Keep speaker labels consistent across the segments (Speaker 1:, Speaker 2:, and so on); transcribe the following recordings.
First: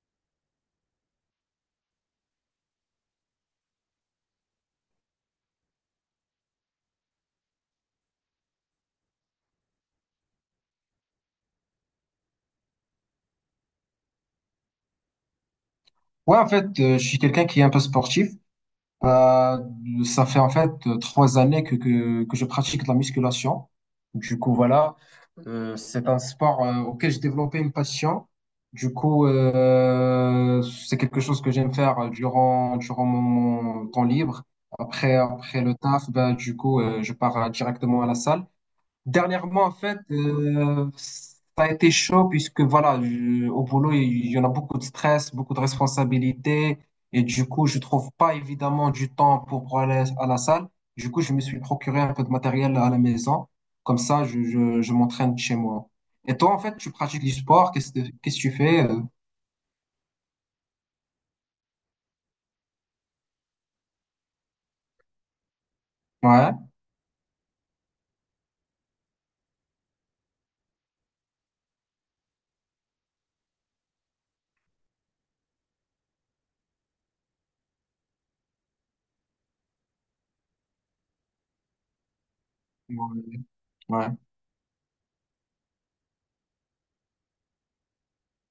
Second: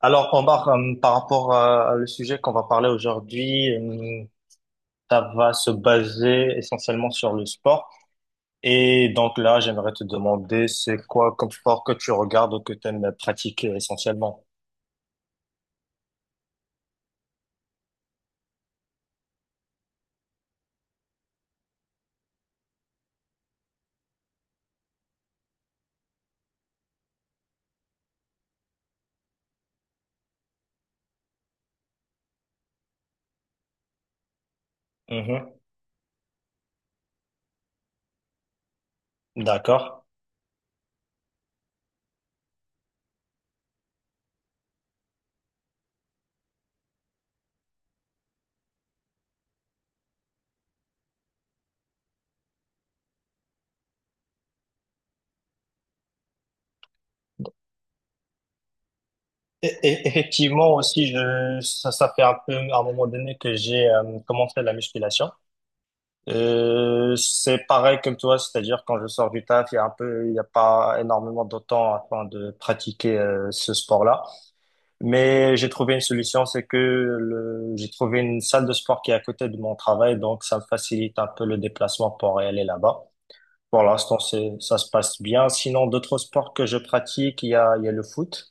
Speaker 1: Alors, Omar, par rapport à le sujet qu'on va parler aujourd'hui, ça va se baser essentiellement sur le sport. Et donc là, j'aimerais te demander, c'est quoi comme sport que tu regardes ou que tu aimes pratiquer essentiellement?
Speaker 2: Ouais, en fait, je suis quelqu'un qui est un peu sportif. Euh, Ça fait en fait trois années que je pratique de la musculation. Du coup, voilà. C'est un sport auquel j'ai développé une passion. Du coup, c'est quelque chose que j'aime faire durant mon temps libre. Après,
Speaker 1: Mhm.
Speaker 2: après le taf, ben, du coup, je pars directement à la salle. Dernièrement, en
Speaker 1: D'accord.
Speaker 2: fait, ça a été chaud puisque voilà, au boulot, il y en a beaucoup de stress, beaucoup de responsabilités, et du coup, je trouve pas évidemment du temps pour aller à la salle. Du coup, je me suis procuré un peu de matériel à la maison. Comme ça, je m'entraîne chez moi. Et toi, en fait, tu pratiques du sport, qu'est-ce que tu fais?
Speaker 1: Effectivement aussi, ça fait un peu à un moment donné que j'ai commencé la musculation.
Speaker 2: Ouais,
Speaker 1: C'est pareil comme toi, c'est-à-dire quand je sors du taf, il y a un peu, il n'y a pas énormément de temps afin de pratiquer ce sport-là. Mais j'ai trouvé une solution, c'est que j'ai trouvé une salle de sport qui est à côté de mon travail, donc ça me facilite un peu le déplacement pour aller là-bas.
Speaker 2: ouais,
Speaker 1: Pour
Speaker 2: ouais.
Speaker 1: l'instant, ça se passe bien. Sinon, d'autres sports que je pratique, il y a le foot.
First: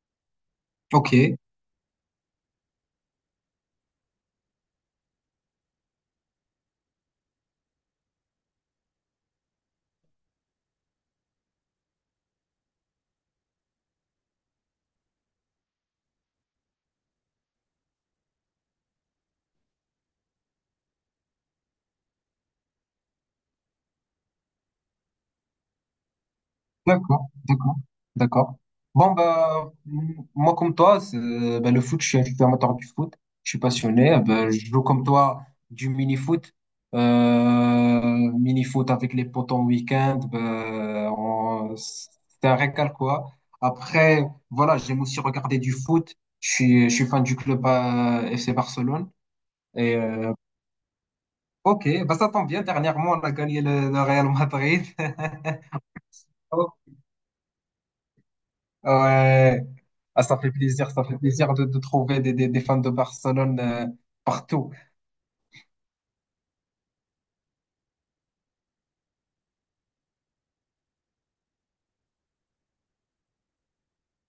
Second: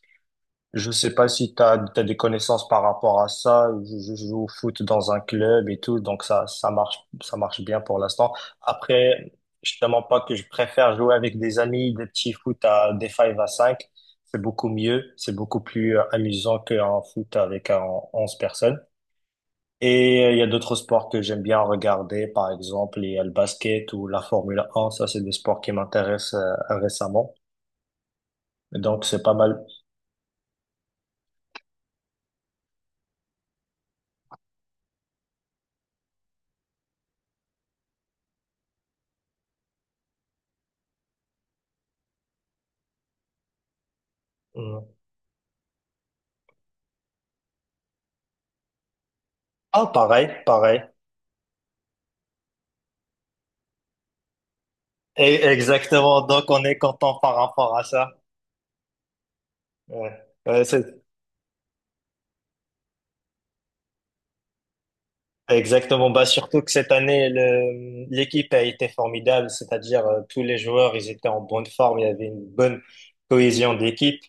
Speaker 1: Je sais pas
Speaker 2: Ok.
Speaker 1: si t'as des connaissances par rapport à ça. Je joue au foot dans un club et tout, donc ça marche bien pour l'instant. Après, je te mens pas que je préfère jouer avec des amis, des petits foot à des 5 à 5. C'est beaucoup mieux, c'est beaucoup plus amusant qu'un foot avec 11 personnes. Et il y a d'autres sports que j'aime bien regarder, par exemple, il y a le basket ou la Formule 1. Ça, c'est des sports qui m'intéressent
Speaker 2: D'accord,
Speaker 1: récemment.
Speaker 2: d'accord, d'accord.
Speaker 1: Donc,
Speaker 2: Bon,
Speaker 1: c'est pas mal.
Speaker 2: bah, moi, comme toi, bah, le foot, je suis amateur du foot, je suis passionné. Bah, je joue comme toi du mini-foot. Mini-foot avec les potes en week-end, bah, c'est un régal, quoi. Après, voilà,
Speaker 1: Mm.
Speaker 2: j'aime aussi regarder du foot. Je suis fan du club FC Barcelone.
Speaker 1: Ah,
Speaker 2: Et
Speaker 1: pareil, pareil.
Speaker 2: ok, bah, ça tombe bien. Dernièrement, on a gagné le Real Madrid.
Speaker 1: Et exactement, donc on est content par rapport à ça.
Speaker 2: Ouais.
Speaker 1: Ouais.
Speaker 2: Ah,
Speaker 1: Ouais, c'est
Speaker 2: ça fait plaisir de trouver des fans de Barcelone partout.
Speaker 1: exactement. Bah, surtout que cette année, l'équipe a été formidable, c'est-à-dire tous les joueurs, ils étaient en bonne forme, il y avait une bonne cohésion d'équipe.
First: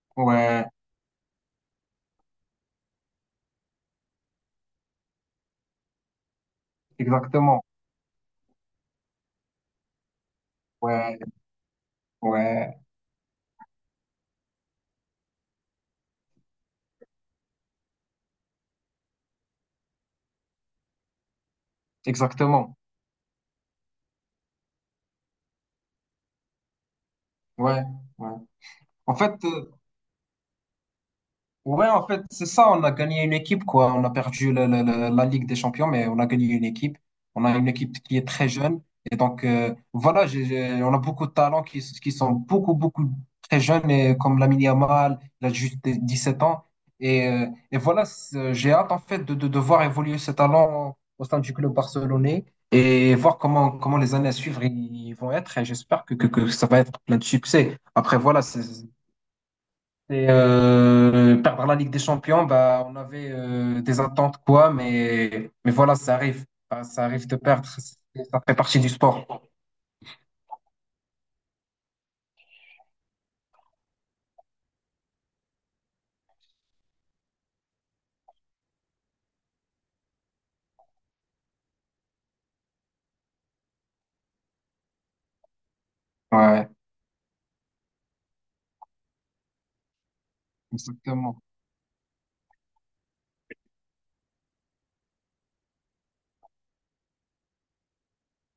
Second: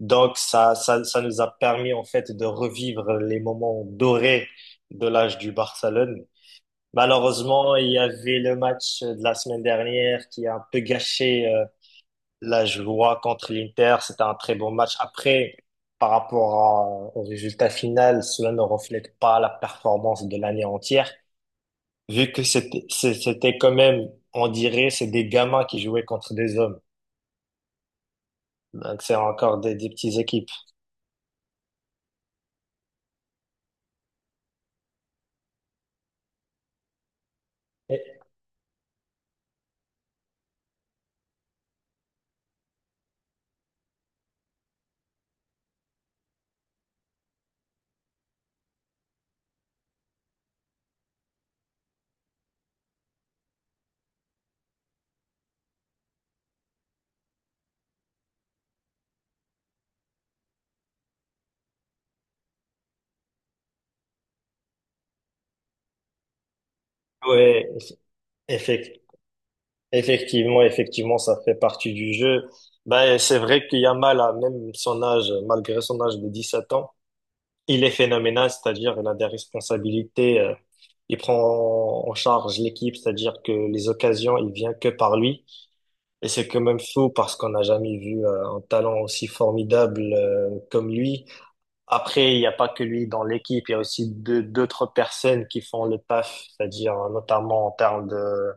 Speaker 1: Donc
Speaker 2: Ouais,
Speaker 1: ça nous a permis en fait de revivre les moments dorés de l'âge du Barcelone.
Speaker 2: exactement.
Speaker 1: Malheureusement, il y avait le match de la semaine dernière qui a un peu
Speaker 2: Ouais,
Speaker 1: gâché. La
Speaker 2: ouais,
Speaker 1: joie contre l'Inter, c'était un très bon match. Après, par rapport au résultat final, cela ne reflète pas la performance de l'année entière, vu que
Speaker 2: Exactement.
Speaker 1: c'était quand même, on dirait, c'est des gamins qui jouaient contre des hommes.
Speaker 2: Ouais, ouais.
Speaker 1: Donc
Speaker 2: En
Speaker 1: c'est
Speaker 2: fait,
Speaker 1: encore des petites équipes.
Speaker 2: ouais, en fait, c'est ça. On a gagné une équipe, quoi. On a perdu la Ligue des Champions, mais on a gagné une équipe. On a une équipe qui
Speaker 1: Et-
Speaker 2: est très jeune. Et donc, voilà, on a beaucoup de talents qui sont beaucoup très jeunes, et comme Lamine Yamal, il a juste sept ans. Et voilà, j'ai hâte, en fait, de voir évoluer ces talents au sein du club barcelonais et voir comment les années à suivre ils vont être. Et j'espère que ça va être plein de succès. Après, voilà, c'est et par la Ligue des Champions, bah, on avait des attentes, quoi, mais voilà, ça arrive. Bah, ça arrive de
Speaker 1: ouais,
Speaker 2: perdre. Ça fait partie du
Speaker 1: effect-
Speaker 2: sport.
Speaker 1: effectivement, ça fait partie du jeu. Ben, c'est vrai qu'il y a mal à même son âge, malgré son âge de 17 ans, il est phénoménal, c'est-à-dire il a des responsabilités, il prend en charge l'équipe, c'est-à-dire que les occasions, il vient que par lui. Et c'est quand
Speaker 2: Ouais,
Speaker 1: même fou parce qu'on n'a jamais vu un talent aussi formidable comme lui.
Speaker 2: exactement.
Speaker 1: Après, il n'y a pas que lui dans l'équipe, il y a aussi d'autres personnes qui font le taf, c'est-à-dire notamment en termes de...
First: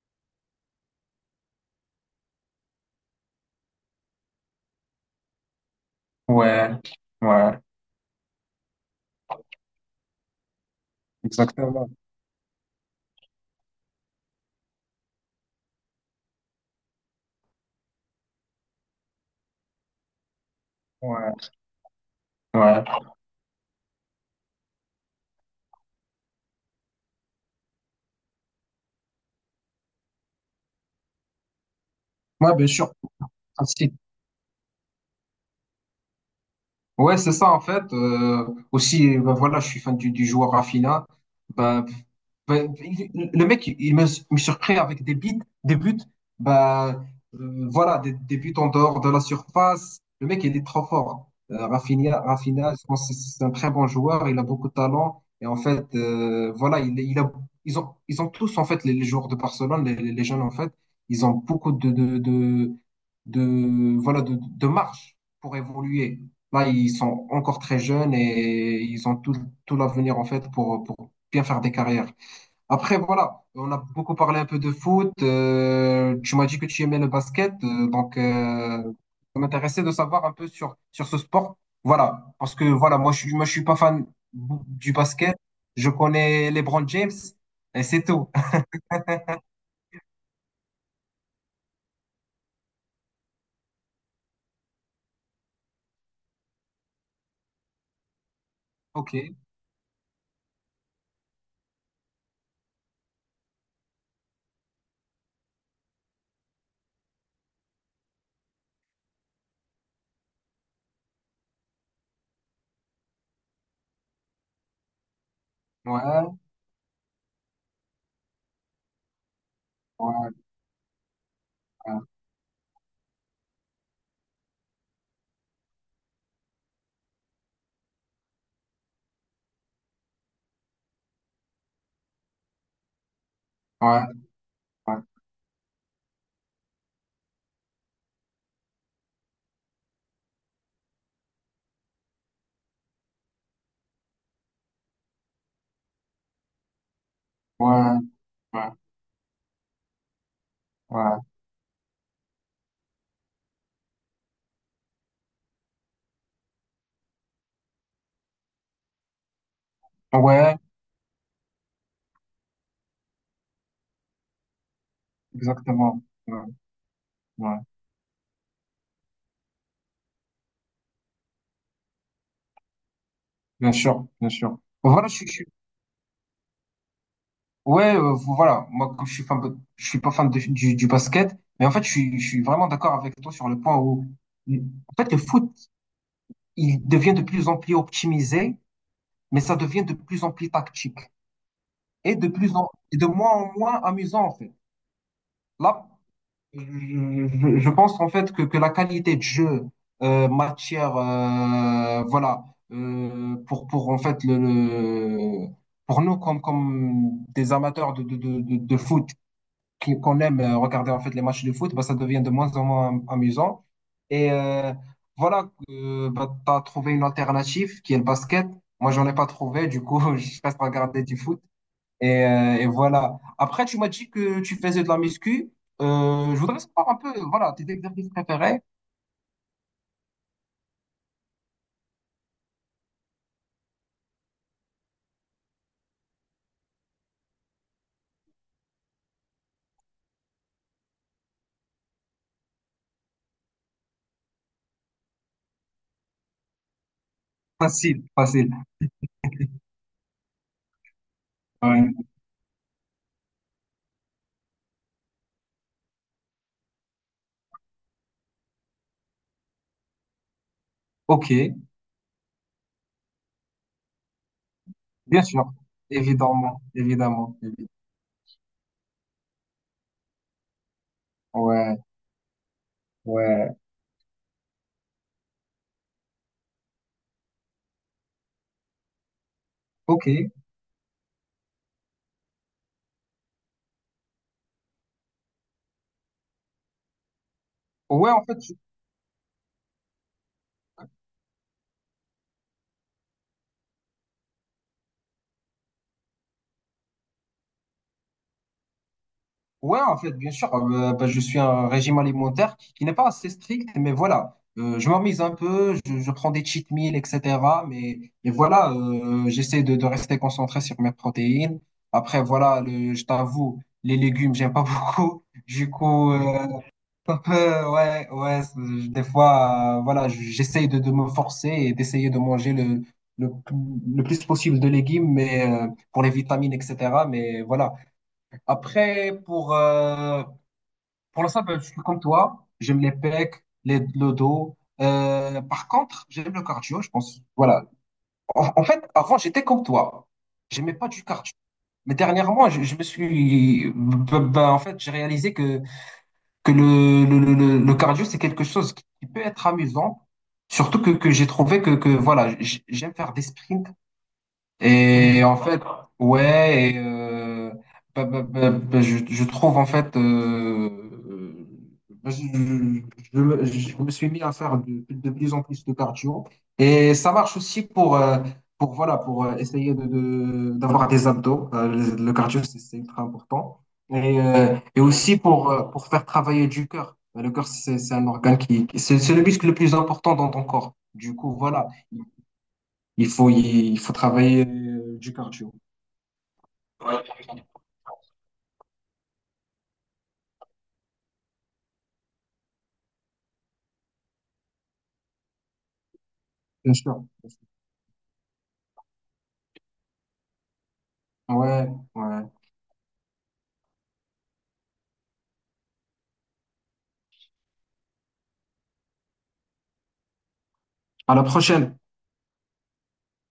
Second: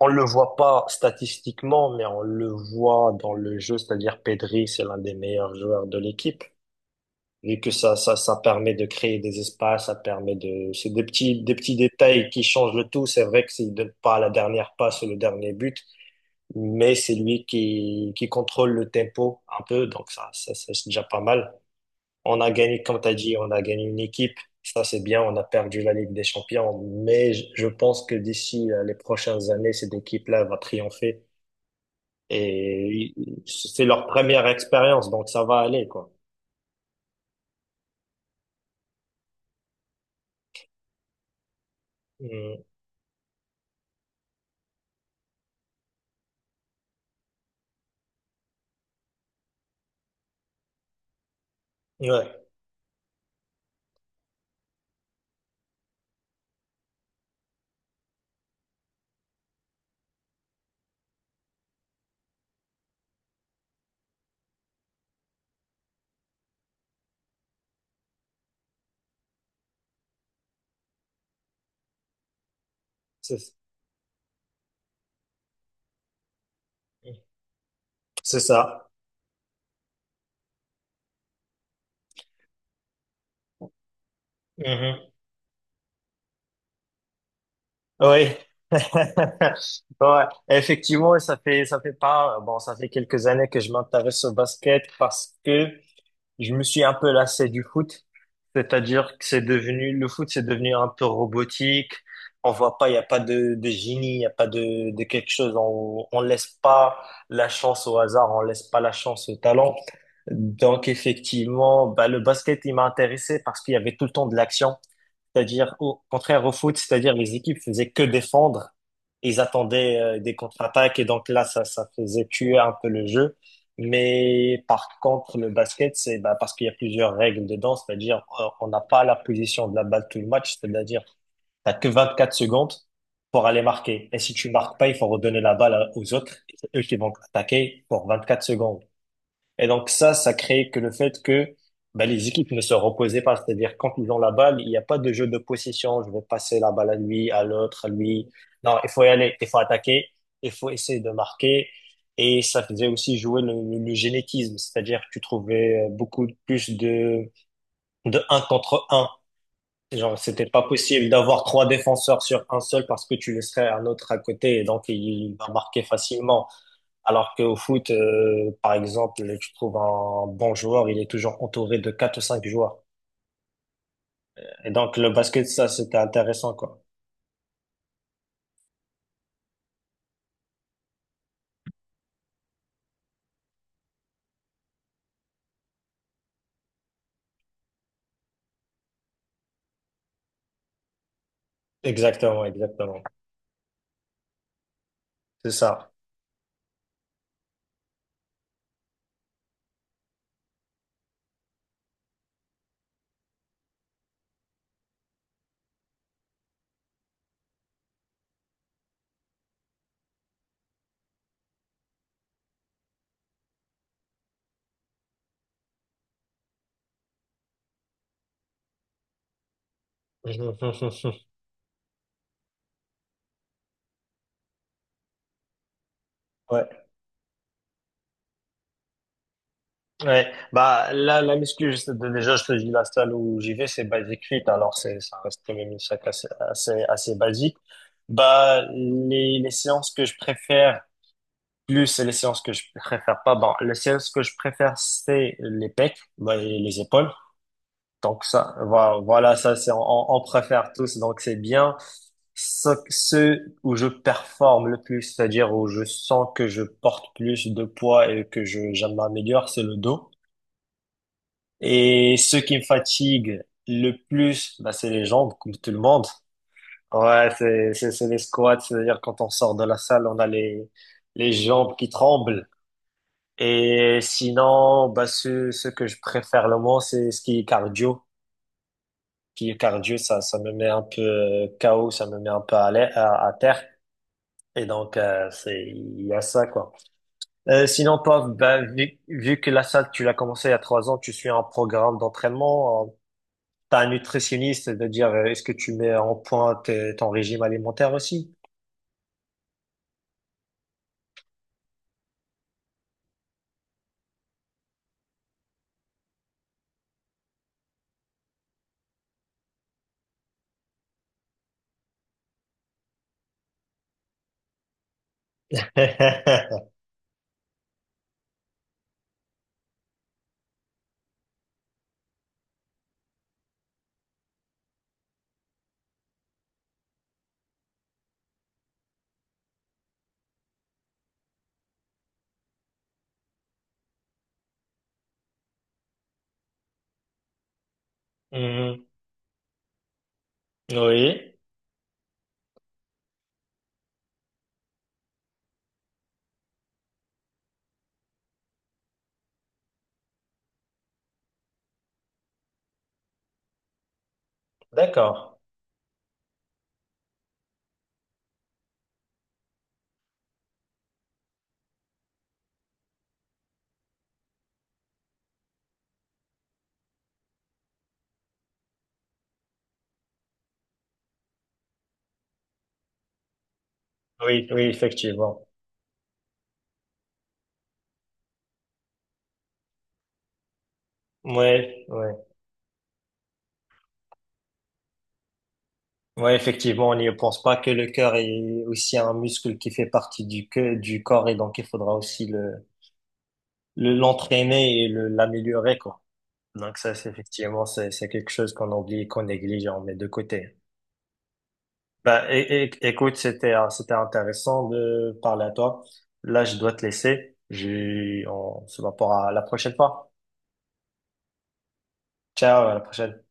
Speaker 1: On le voit pas statistiquement, mais on le voit dans le jeu, c'est-à-dire Pedri, c'est l'un des meilleurs joueurs de l'équipe
Speaker 2: Ouais, ouais,
Speaker 1: vu que ça permet de créer des espaces, c'est des petits
Speaker 2: Exactement.
Speaker 1: détails qui changent le tout. C'est vrai que s'il donne pas la dernière passe ou le dernier but, mais c'est lui qui contrôle le tempo un peu, donc ça, c'est déjà pas
Speaker 2: Ouais,
Speaker 1: mal. On a gagné,
Speaker 2: ouais.
Speaker 1: comme t'as dit, on a gagné une équipe. Ça, c'est bien. On a perdu la Ligue des Champions, mais je pense que d'ici les prochaines années, cette équipe-là va triompher.
Speaker 2: Ouais, bien sûr.
Speaker 1: C'est
Speaker 2: Aussi.
Speaker 1: leur première expérience, donc ça va aller, quoi.
Speaker 2: Ouais, c'est ça, en fait. Aussi, ben voilà, je suis fan du joueur Rafinha. Bah, bah,
Speaker 1: Mm.
Speaker 2: le mec, me surprend avec des buts, bah, voilà, des buts en dehors de la surface. Le mec, il est trop fort. Hein.
Speaker 1: Ouais,
Speaker 2: Rafinha, je pense que c'est un très bon joueur, il a beaucoup de talent. Et en fait, voilà, ils ont tous, en fait, les joueurs de Barcelone, les jeunes, en fait, ils ont beaucoup voilà, de marge pour évoluer. Là, ils sont encore très jeunes et ils ont tout l'avenir, en fait, pour bien faire des carrières. Après, voilà,
Speaker 1: c'est
Speaker 2: on a beaucoup parlé un peu de foot. Tu m'as dit que tu aimais le basket, donc
Speaker 1: c'est ça.
Speaker 2: ça m'intéressait de savoir un peu sur ce sport. Voilà, parce que voilà, moi, je suis pas fan du
Speaker 1: Mhm.
Speaker 2: basket. Je connais LeBron James et c'est tout.
Speaker 1: Oui. Ouais. Effectivement, ça fait pas, bon, ça fait quelques années que je m'intéresse au basket parce que je me suis un peu lassé du foot.
Speaker 2: Ok,
Speaker 1: C'est-à-dire que c'est devenu, le foot, c'est devenu un peu robotique. On voit pas, il y a pas de génie, il y a pas de quelque chose. On laisse pas la chance au hasard, on laisse pas la chance au talent. Donc, effectivement, bah, le basket, il m'a intéressé parce qu'il y avait tout le temps de l'action. C'est-à-dire, au
Speaker 2: ouais,
Speaker 1: contraire au foot, c'est-à-dire les équipes faisaient que défendre. Ils attendaient des contre-attaques et donc là, ça
Speaker 2: ouais,
Speaker 1: faisait tuer un peu le jeu. Mais par contre, le basket, c'est bah, parce qu'il y a plusieurs règles dedans, c'est-à-dire on n'a pas la position de la balle tout le match, c'est-à-dire t'as que 24 secondes pour aller
Speaker 2: ouais,
Speaker 1: marquer. Et si tu marques pas, il
Speaker 2: ouais,
Speaker 1: faut redonner la balle aux autres, c'est eux qui vont attaquer pour 24 secondes. Et donc ça crée que le fait que bah, les équipes ne se reposaient pas, c'est-à-dire quand ils ont la balle, il n'y a pas de jeu de possession, je vais passer la balle à lui, à l'autre, à
Speaker 2: ouais,
Speaker 1: lui. Non, il faut y aller, il faut attaquer, il faut essayer de
Speaker 2: ouais,
Speaker 1: marquer. Et ça faisait aussi jouer le génétisme, c'est-à-dire que tu trouvais beaucoup plus de un contre un. Genre, c'était
Speaker 2: ouais,
Speaker 1: pas possible d'avoir trois défenseurs sur un seul parce que tu laisserais un autre à côté et donc il va marquer
Speaker 2: exactement. Ouais,
Speaker 1: facilement. Alors qu'au
Speaker 2: ouais,
Speaker 1: foot, par exemple, tu trouves un bon joueur, il est toujours entouré de quatre ou cinq joueurs.
Speaker 2: bien sûr.
Speaker 1: Et donc
Speaker 2: Voilà,
Speaker 1: le basket, ça, c'était intéressant, quoi.
Speaker 2: ouais, voilà. Moi, comme je suis fan, je suis pas fan du basket, mais en fait, je suis vraiment d'accord avec toi sur le point où, en fait, le foot, il devient de plus en plus optimisé, mais ça devient de plus en plus tactique et
Speaker 1: Exactement,
Speaker 2: et
Speaker 1: exactement.
Speaker 2: de moins en moins amusant, en fait.
Speaker 1: C'est
Speaker 2: Là,
Speaker 1: ça.
Speaker 2: je, je pense en fait que la qualité de jeu, matière, voilà, pour en fait pour nous comme des amateurs de foot qu'on aime regarder en fait les matchs de foot, bah, ça devient de moins en moins amusant. Et voilà, bah, tu as trouvé une alternative qui est le basket. Moi, j'en ai pas trouvé, du coup, je reste à regarder du foot. Et voilà. Après, tu m'as dit que tu faisais de la muscu. Je voudrais
Speaker 1: Ouais,
Speaker 2: savoir un peu, voilà, tes exercices préférés.
Speaker 1: ouais. Bah, là, la muscu, déjà, je te dis, la salle où j'y vais, c'est Basic Fit. Alors, ça reste quand même une salle assez basique. Bah, les séances que je préfère plus et les séances que je préfère pas. Bon, les séances que je préfère, c'est les pecs, bah, et les épaules. Donc, ça,
Speaker 2: Facile.
Speaker 1: voilà, ça, on préfère tous. Donc, c'est bien.
Speaker 2: Ouais.
Speaker 1: Ceux où je performe le plus, c'est-à-dire où je sens que je porte plus de poids et que je m'améliore, c'est le dos.
Speaker 2: Ok,
Speaker 1: Et ce qui me fatigue le plus, bah, c'est les
Speaker 2: bien
Speaker 1: jambes,
Speaker 2: sûr.
Speaker 1: comme tout le monde. Ouais,
Speaker 2: Évidemment.
Speaker 1: c'est les squats, c'est-à-dire quand on sort de la salle, on a les jambes
Speaker 2: Ouais,
Speaker 1: qui tremblent.
Speaker 2: ouais.
Speaker 1: Et sinon, bah, ce que je préfère le moins, c'est ce qui est cardio. Qui est cardio,
Speaker 2: Ok.
Speaker 1: ça me met un peu KO, ça me met un peu à terre. Et donc, il y a ça, quoi. Sinon,
Speaker 2: Ouais, en
Speaker 1: toi,
Speaker 2: fait,
Speaker 1: bah, vu que la salle, tu l'as commencé il y a 3 ans, tu suis un programme d'entraînement, T'as un nutritionniste de dire est-ce que tu mets en point ton régime alimentaire aussi?
Speaker 2: ouais, en fait, bien sûr, bah, je suis un régime alimentaire qui n'est pas assez strict, mais voilà, je m'amise un peu, je prends des cheat meals, etc. Mais voilà, j'essaie de rester concentré sur mes protéines. Après, voilà, le, je t'avoue, les légumes, j'aime pas beaucoup. Du coup, un peu, ouais, des fois, voilà, j'essaie de me forcer et d'essayer de manger le, le plus possible de légumes, mais pour les vitamines, etc. Mais voilà. Après, pour l'instant, ben, je suis comme toi. J'aime les pecs, les, le dos. Par contre, j'aime le cardio, je pense. Voilà. En fait,
Speaker 1: Mhm.
Speaker 2: avant, j'étais comme toi. J'aimais pas du cardio.
Speaker 1: Oui,
Speaker 2: Mais dernièrement, je me suis. Ben, en fait, j'ai réalisé que le cardio, c'est quelque chose qui peut être amusant. Surtout que j'ai trouvé que voilà, j'aime faire des sprints
Speaker 1: d'accord.
Speaker 2: et en fait, ouais, et, bah, je trouve en fait, euh, bah, je me suis mis à faire de plus en plus de cardio. Et ça marche aussi pour, voilà, pour essayer d'avoir des abdos. Le cardio, c'est ultra important.
Speaker 1: Oui, oui,
Speaker 2: Et aussi
Speaker 1: effectivement.
Speaker 2: pour faire travailler du cœur. Le cœur, c'est un organe qui, c'est le muscle le plus important dans ton corps. Du coup, voilà
Speaker 1: Ouais, ouais.
Speaker 2: il faut, il faut travailler du cardio.
Speaker 1: Ouais, effectivement, on
Speaker 2: Ouais.
Speaker 1: n'y pense pas que le cœur est aussi un muscle qui fait partie du corps et donc il faudra aussi l'entraîner et l'améliorer, quoi.
Speaker 2: Bien
Speaker 1: Donc ça,
Speaker 2: sûr.
Speaker 1: c'est effectivement, c'est quelque chose qu'on oublie, qu'on néglige et on met de côté.
Speaker 2: Ouais, ouais.
Speaker 1: Bah, écoute, c'était intéressant de parler à toi. Là, je dois te laisser. On se voit pour la prochaine fois.
Speaker 2: À la prochaine.
Speaker 1: Ciao, à la prochaine.